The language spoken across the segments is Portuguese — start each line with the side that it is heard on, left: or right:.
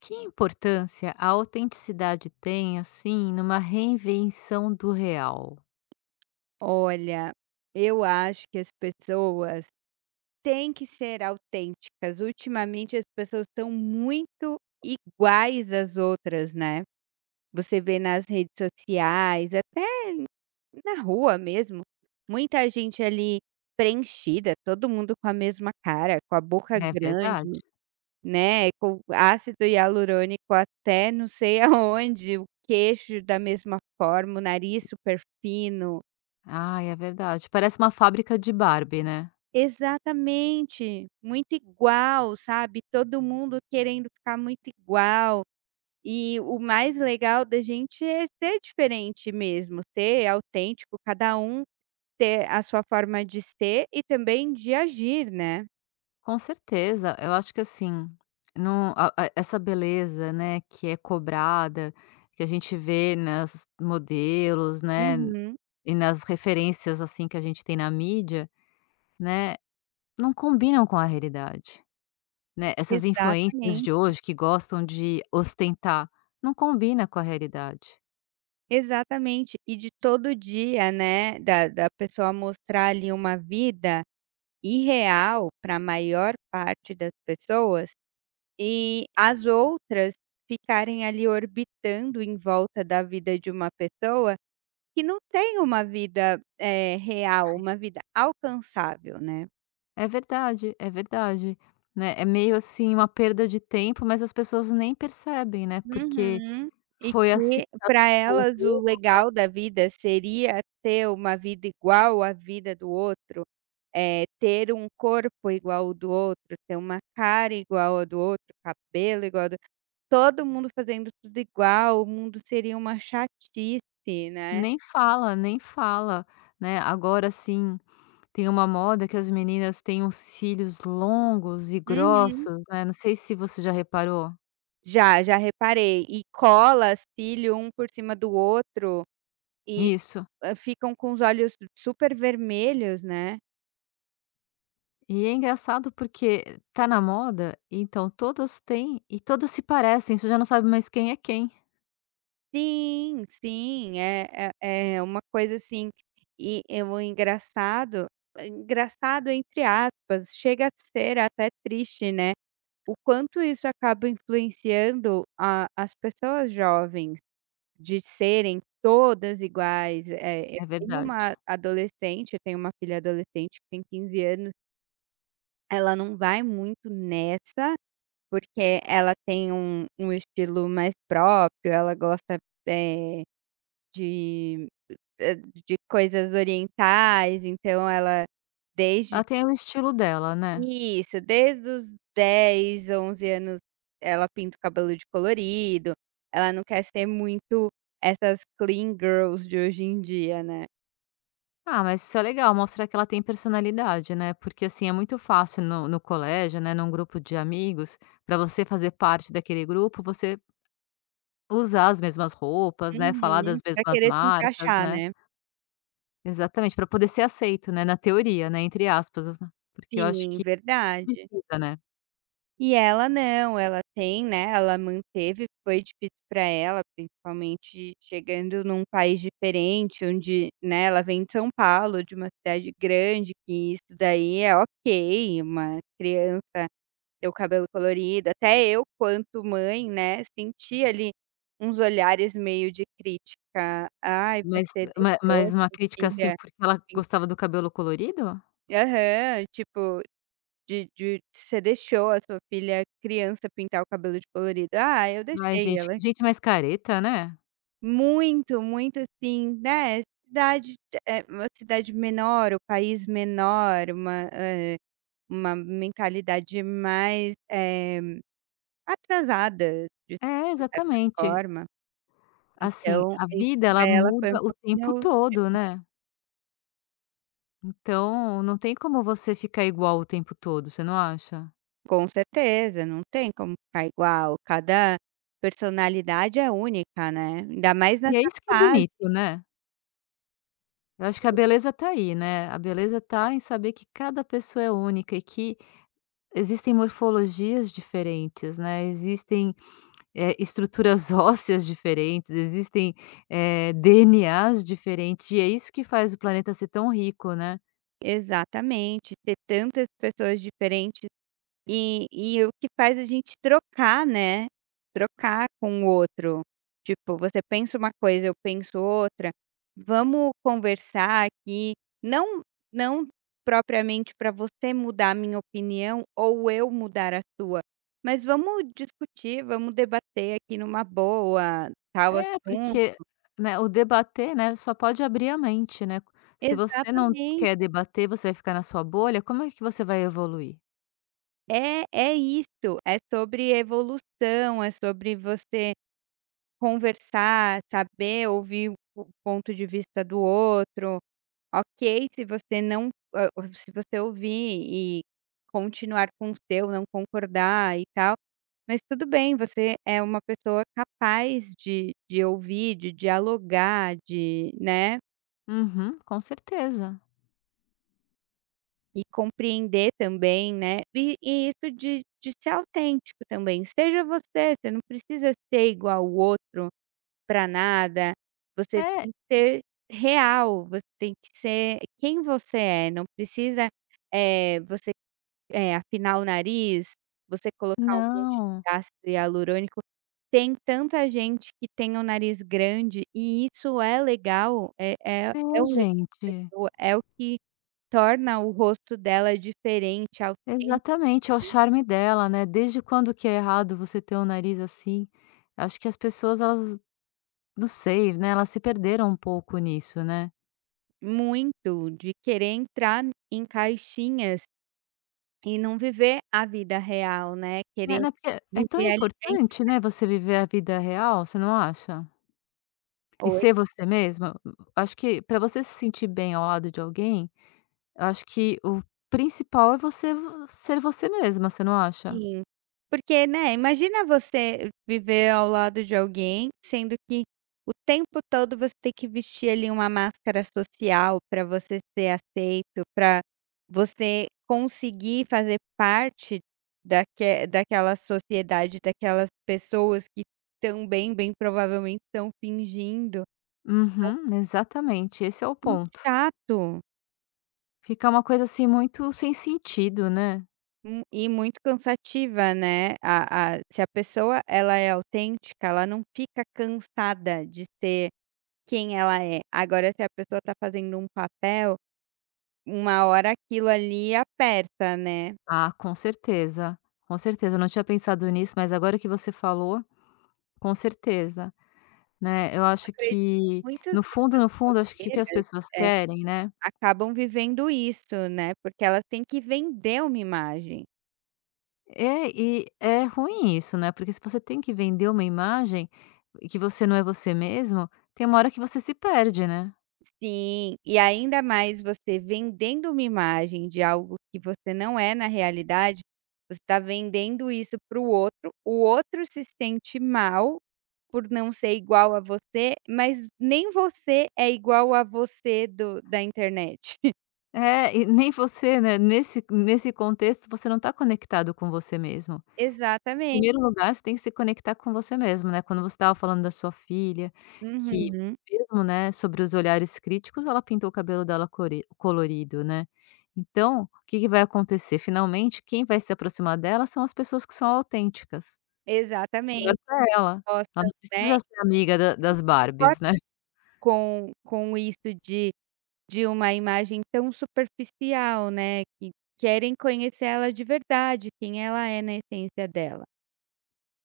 left: Que importância a autenticidade tem, assim, numa reinvenção do real?
right: Olha, eu acho que as pessoas têm que ser autênticas. Ultimamente, as pessoas estão muito iguais às outras, né? Você vê nas redes sociais, até na rua mesmo, muita gente ali preenchida, todo mundo com a mesma cara, com a boca
left: É verdade?
right: grande, né? Com ácido hialurônico até não sei aonde, o queixo da mesma forma, o nariz super fino.
left: Ah, é verdade. Parece uma fábrica de Barbie, né?
right: Exatamente, muito igual, sabe, todo mundo querendo ficar muito igual, e o mais legal da gente é ser diferente mesmo, ser autêntico, cada um ter a sua forma de ser e também de agir, né.
left: Com certeza. Eu acho que, assim, essa beleza, né, que é cobrada, que a gente vê nas modelos, né,
right: Uhum,
left: e nas referências, assim, que a gente tem na mídia, né, não combinam com a realidade. Né, essas influências de
right: exatamente,
left: hoje que gostam de ostentar, não combina com a realidade.
right: exatamente. E de todo dia, né, da pessoa mostrar ali uma vida irreal para a maior parte das pessoas e as outras ficarem ali orbitando em volta da vida de uma pessoa que não tem uma vida, real, uma vida alcançável, né.
left: É verdade, né, é meio assim uma perda de tempo, mas as pessoas nem percebem, né, porque
right: Uhum. E
left: foi assim
right: que para elas o
left: envolveram,
right: legal da vida seria ter uma vida igual à vida do outro, ter um corpo igual ao do outro, ter uma cara igual ao do outro, cabelo igual ao do todo mundo fazendo tudo igual, o mundo seria uma chatice, né.
left: nem fala, nem fala, né. Agora assim, tem uma moda que as meninas têm uns cílios longos e
right: Uhum.
left: grossos, né, não sei se você já reparou
right: Já, já reparei. E cola cílio um por cima do outro e,
left: isso.
right: ficam com os olhos super vermelhos, né.
left: E é engraçado porque tá na moda, então todas têm e todas se parecem, você já não sabe mais quem.
right: Sim, sim, é uma coisa assim, e o engraçado engraçado entre aspas, chega a ser até triste, né, o quanto isso acaba influenciando a as pessoas jovens. De serem todas iguais, eu
left: É
right: tenho
left: verdade.
right: uma adolescente, eu tenho uma filha adolescente que tem 15 anos. Ela não vai muito nessa, porque ela tem um estilo mais próprio, ela gosta, eh, de hã, coisas orientais, então ela desde
left: Ela tem o estilo dela, né.
right: isso, desde os 10, 11 anos, ela pinta o cabelo de colorido, ela não quer ser muito essas clean girls de hoje em dia, né.
left: Ah, mas isso é legal, mostra que ela tem personalidade, né, porque, assim, é muito fácil no colégio, né, num grupo de amigos, para você fazer parte daquele grupo, você usar as mesmas roupas, né, falar
right: Uhum.
left: das
right: Pra
left: mesmas
right: querer se
left: marcas,
right: encaixar,
left: né.
right: né.
left: Exatamente, para poder ser aceito, né, na teoria, né, entre aspas, né? Porque eu acho
right: Sim,
left: que
right: verdade.
left: precisa, né.
right: E ela não, ela tem, né, ela manteve, foi difícil para ela, principalmente chegando num país diferente onde, né, ela vem de São Paulo, de uma cidade grande, que isso daí é ok, uma criança ter o cabelo colorido. Até eu, quanto mãe, né, senti ali uns olhares meio de crítica. "Ai,
left: Mas
right: você
left: ma
right: deixou
left: mas uma
right: sua
left: crítica, assim,
right: filha."
left: porque ela gostava do cabelo colorido?
right: Aham, tipo de você deixou a sua filha criança pintar o cabelo de colorido. Ah, eu
left: Ai
right: deixei
left: gente,
right: ela
left: que gente mais careta, né.
right: muito, muito assim, né, cidade, uma cidade menor, o país menor, uma mentalidade mais, atrasada de
left: É,
right: certa
left: exatamente.
right: forma.
left: Assim,
right: Então
left: a
right: isso
left: vida
right: pra
left: ela
right: ela foi um
left: muda o tempo
right: pouquinho.
left: todo, né. Então, não tem como você ficar igual o tempo todo, você não acha?
right: Com certeza, não tem como ficar igual, cada personalidade é única, né, ainda mais
left: E é
right: nessa
left: isso que é
right: fase.
left: bonito, né. Eu acho que a beleza tá aí, né, a beleza tá em saber que cada pessoa é única e que existem morfologias diferentes, né, existem, eh, estruturas ósseas diferentes, existem, eh, DNAs diferentes, e é isso que faz o planeta ser tão rico, né.
right: Exatamente, ter tantas pessoas diferentes e o que faz a gente trocar, né, trocar com o outro. Tipo, você pensa uma coisa, eu penso outra, vamos conversar aqui, não não propriamente para você mudar a minha opinião ou eu mudar a sua, mas vamos discutir, vamos debater aqui numa boa, tal
left: É, porque,
right: assunto.
left: né, o debater, né, só pode abrir a mente, né. Se você não
right: Exatamente.
left: quer debater, você vai ficar na sua bolha, como é que você vai evoluir?
right: É, é isso, é sobre evolução, é sobre você conversar, saber ouvir o ponto de vista do outro. Ok, se você não, se você ouvir e continuar com o seu, não concordar e tal, mas tudo bem, você é uma pessoa capaz de ouvir, de dialogar, de né?
left: Uhum, com certeza.
right: E compreender também, né, e isso de ser autêntico também, seja você, você não precisa ser igual ao outro para nada, você
left: É,
right: tem que ser real, você tem que ser quem você é, não precisa, você, afinar o nariz, você colocar um monte
left: não.
right: de ácido hialurônico. Tem tanta gente que tem o nariz grande e isso é legal, é é
left: É,
right: é o legal,
left: gente.
right: é o que torna o rosto dela diferente ao.
left: Exatamente, é o charme dela, né. Desde quando que é errado você ter o nariz assim? Acho que as pessoas elas, não sei, né, elas se perderam um pouco nisso, né.
right: Muito, de querer entrar em caixinhas e não viver a vida real, né,
left: É,
right: querer
left: né, porque é tão
right: viver ali em
left: importante, né, você viver a vida real, você não acha? E
right: oi?
left: ser você mesma. Acho que para você se sentir bem ao lado de alguém, eu acho que o principal é você vo ser você mesma, você não acha?
right: Sim, porque, né, imagina você viver ao lado de alguém, sendo que o tempo todo você tem que vestir ali uma máscara social para você ser aceito, para você conseguir fazer parte daquela sociedade, daquelas pessoas que também, bem provavelmente, estão fingindo.
left: Uhum, exatamente, esse é o
right: Muito
left: ponto.
right: chato.
left: Fica uma coisa, assim, muito sem sentido, né.
right: E muito cansativa, né, a se a pessoa ela é autêntica, ela não fica cansada de ser quem ela é. Agora se a pessoa está fazendo um papel, uma hora aquilo ali aperta, né.
left: Ah, com certeza, eu não tinha pensado nisso, mas agora que você falou, com certeza. Né, eu acho
right: Acredito que
left: que
right: muitas
left: no fundo, no fundo, acho que o que as
right: brasileiras,
left: pessoas
right: É,
left: querem, né,
right: acabam vivendo isso, né, porque elas têm que vender uma imagem.
left: é, e é ruim isso, né, porque se você tem que vender uma imagem e que você não é você mesmo, tem uma hora que você se perde, né.
right: Sim, e ainda mais você vendendo uma imagem de algo que você não é na realidade, você está vendendo isso para o outro se sente mal por não ser igual a você, mas nem você é igual a você do da internet.
left: É, e nem você, né, nesse contexto, você não está conectado com você mesmo.
right: Exatamente.
left: Primeiro lugar, você tem que se conectar com você mesmo, né, quando você estava falando da sua filha, que
right: Uhum.
left: mesmo, né, sobre os olhares críticos, ela pintou o cabelo dela core colorido, né. Então, o que que vai acontecer? Finalmente, quem vai se aproximar dela são as pessoas que são autênticas. Melhor
right: Exatamente.
left: para ela. Ela
right: Posta,
left: não
right: né. E
left: precisa ser amiga da das Barbies, né.
right: com isso de uma imagem tão superficial, né, que querem conhecer ela de verdade, quem ela é na essência dela.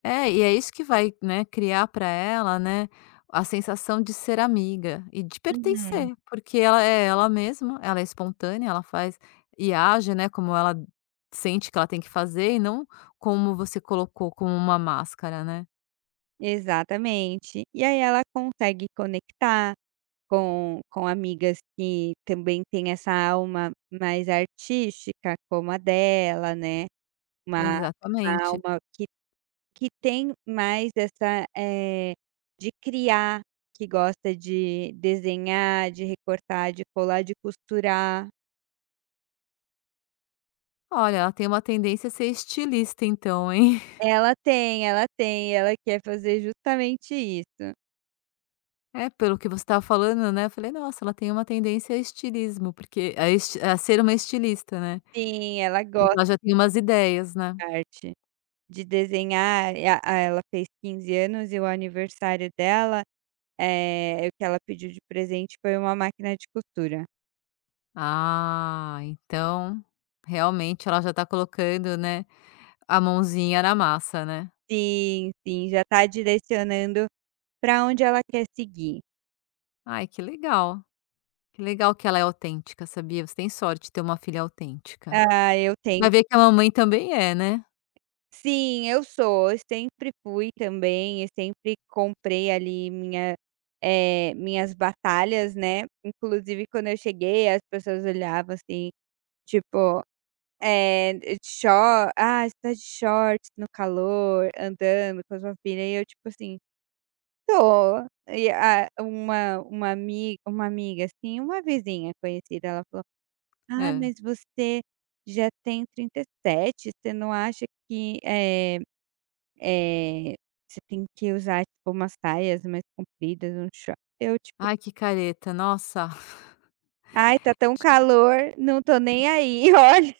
left: É, e é isso que vai, né, criar para ela, né, a sensação de ser amiga e de
right: Uhum.
left: pertencer, porque ela é ela mesma, ela é espontânea, ela faz e age, né, como ela sente que ela tem que fazer e não como você colocou, como uma máscara, né.
right: Exatamente. E aí ela consegue conectar com amigas que também têm essa alma mais artística, como a dela, né, uma uma
left: Exatamente.
right: alma que tem mais essa, de criar, que gosta de desenhar, de recortar, de colar, de costurar.
left: Olha, ela tem uma tendência a ser estilista então, hein.
right: Ela tem, ela tem, ela quer fazer justamente isso.
left: É, pelo que você estava falando, né, eu falei: "Nossa, ela tem uma tendência a estilismo, porque a esti a ser uma estilista, né,
right: Sim, ela
left: porque
right: gosta
left: ela já tem umas ideias, né".
right: de arte, de desenhar, e a ela fez 15 anos e o aniversário dela, o que ela pediu de presente foi uma máquina de costura.
left: Ah, então realmente ela já está colocando, né, a mãozinha na massa, né.
right: Sim, sim, já está direcionando para onde ela quer seguir.
left: Ai, que legal, que legal que ela é autêntica, sabia. Você tem sorte de ter uma filha autêntica.
right: Ah, eu tenho.
left: Vai ver que a mamãe também é, né.
right: Sim, eu sou. Eu sempre fui também, eu sempre comprei ali minhas batalhas, né. Inclusive quando eu cheguei as pessoas olhavam assim, tipo, eh, shor "Ah, você tá de shorts no calor, andando com a sua filha", e eu tipo assim: "Tô". E a uma amiga assim, uma vizinha conhecida, ela falou: "Ah,
left: Hã.
right: mas você já tem 37, você não acha que, Eh, Você tem que usar, tipo, umas saias mais compridas, um short. Eu, tipo:
left: Ai, que careta, nossa.
right: "Ai, tá tão calor, não tô nem aí, olha".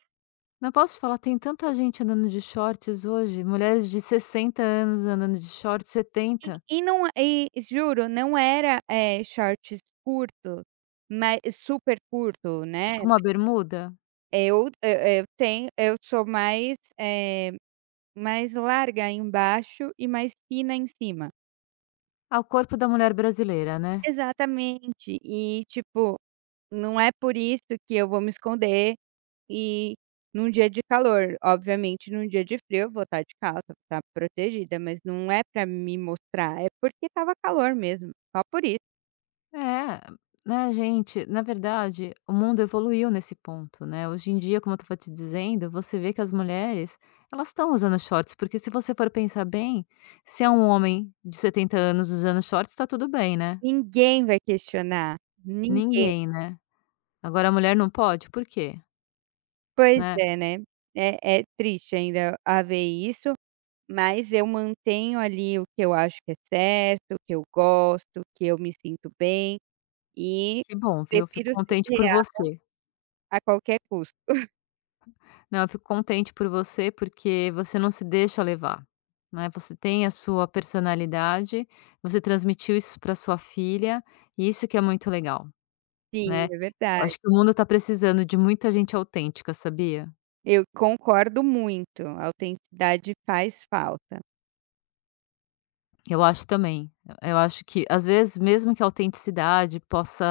left: Não posso te falar, tem tanta gente andando de shorts hoje, mulheres de 60 anos andando de shorts,
right: E
left: 70,
right: e não e juro, não era, shorts curto, mas super curto, né.
left: tipo uma bermuda.
right: Eu eu eu sou mais, mais larga embaixo e mais fina em cima.
left: Ah, o corpo da mulher brasileira, né.
right: Exatamente. E, tipo, não é por isso que eu vou me esconder e num dia de calor, obviamente num dia de frio eu vou estar de calça, vou estar protegida, mas não é para me mostrar, é porque estava calor mesmo, só por isso.
left: É, né, gente, na verdade, o mundo evoluiu nesse ponto, né? Hoje em dia, como eu estava te dizendo, você vê que as mulheres, elas estão usando shorts, porque se você for pensar bem, se é um homem de 70 anos usando shorts, tá tudo bem, né?
right: Ninguém vai questionar, ninguém.
left: Ninguém, né? Agora a mulher não pode? Por quê?
right: Pois
left: Né?
right: é, né. É triste ainda haver isso, mas eu mantenho ali o que eu acho que é certo, o que eu gosto, o que eu me sinto bem e
left: Que bom, viu? Fico
right: prefiro ser
left: contente por
right: real
left: você.
right: a qualquer custo.
left: Não, eu fico contente por você, porque você não se deixa levar, né, você tem a sua personalidade, você transmitiu isso para sua filha, e isso que é muito legal,
right: Sim,
left: né.
right: é verdade.
left: Acho que o mundo está precisando de muita gente autêntica, sabia?
right: Eu concordo muito, a autenticidade faz falta.
left: Eu acho também. Eu acho que às vezes mesmo que a autenticidade possa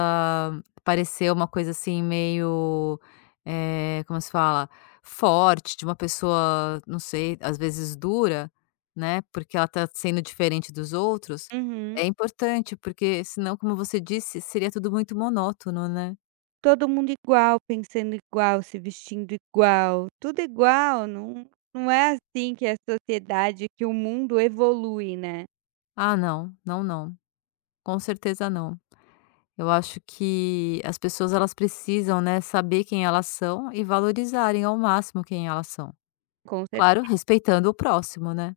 left: parecer uma coisa assim meio, eh, como se fala? Forte, de uma pessoa, não sei, às vezes dura, né, porque ela tá sendo diferente dos outros,
right: Uhum.
left: é importante, porque senão, como você disse, seria tudo muito monótono, né.
right: Todo mundo igual, pensando igual, se vestindo igual, tudo igual, não, não é assim que é a sociedade, que o mundo evolui, né.
left: Ah não, não, não, com certeza não. Eu acho que as pessoas elas precisam, né, saber quem elas são e valorizarem ao máximo quem elas são.
right: Com cer
left: Claro, respeitando o próximo, né.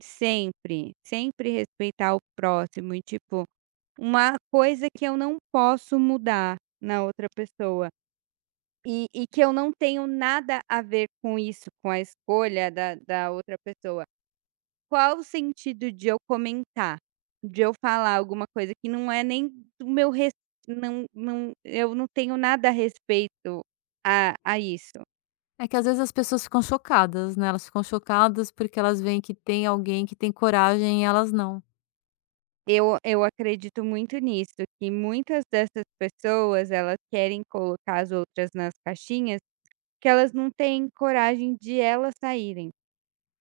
right: sempre, sempre respeitar o próximo e, tipo, uma coisa que eu não posso mudar na outra pessoa, e que eu não tenho nada a ver com isso, com a escolha da outra pessoa. Qual o sentido de eu comentar? De eu falar alguma coisa que não é nem do meu res não eu não tenho nada a respeito a isso.
left: É que às vezes as pessoas ficam chocadas, né, elas ficam chocadas porque elas veem que tem alguém que tem coragem e elas não.
right: Eu acredito muito nisso, que muitas dessas pessoas, elas querem colocar as outras nas caixinhas, que elas não têm coragem de elas saírem.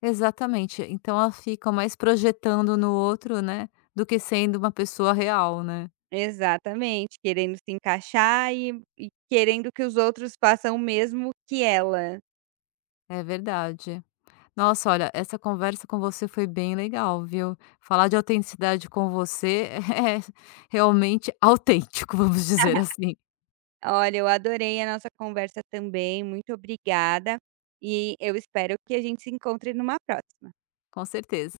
left: Exatamente, então elas ficam mais projetando no outro, né, do que sendo uma pessoa real, né.
right: Exatamente, querendo se encaixar e querendo que os outros façam o mesmo que ela.
left: É verdade. Nossa, olha, essa conversa com você foi bem legal, viu. Falar de autenticidade com você é realmente autêntico, vamos dizer assim.
right: Olha, eu adorei a nossa conversa também, muito obrigada. E eu espero que a gente se encontre numa próxima.
left: Com certeza.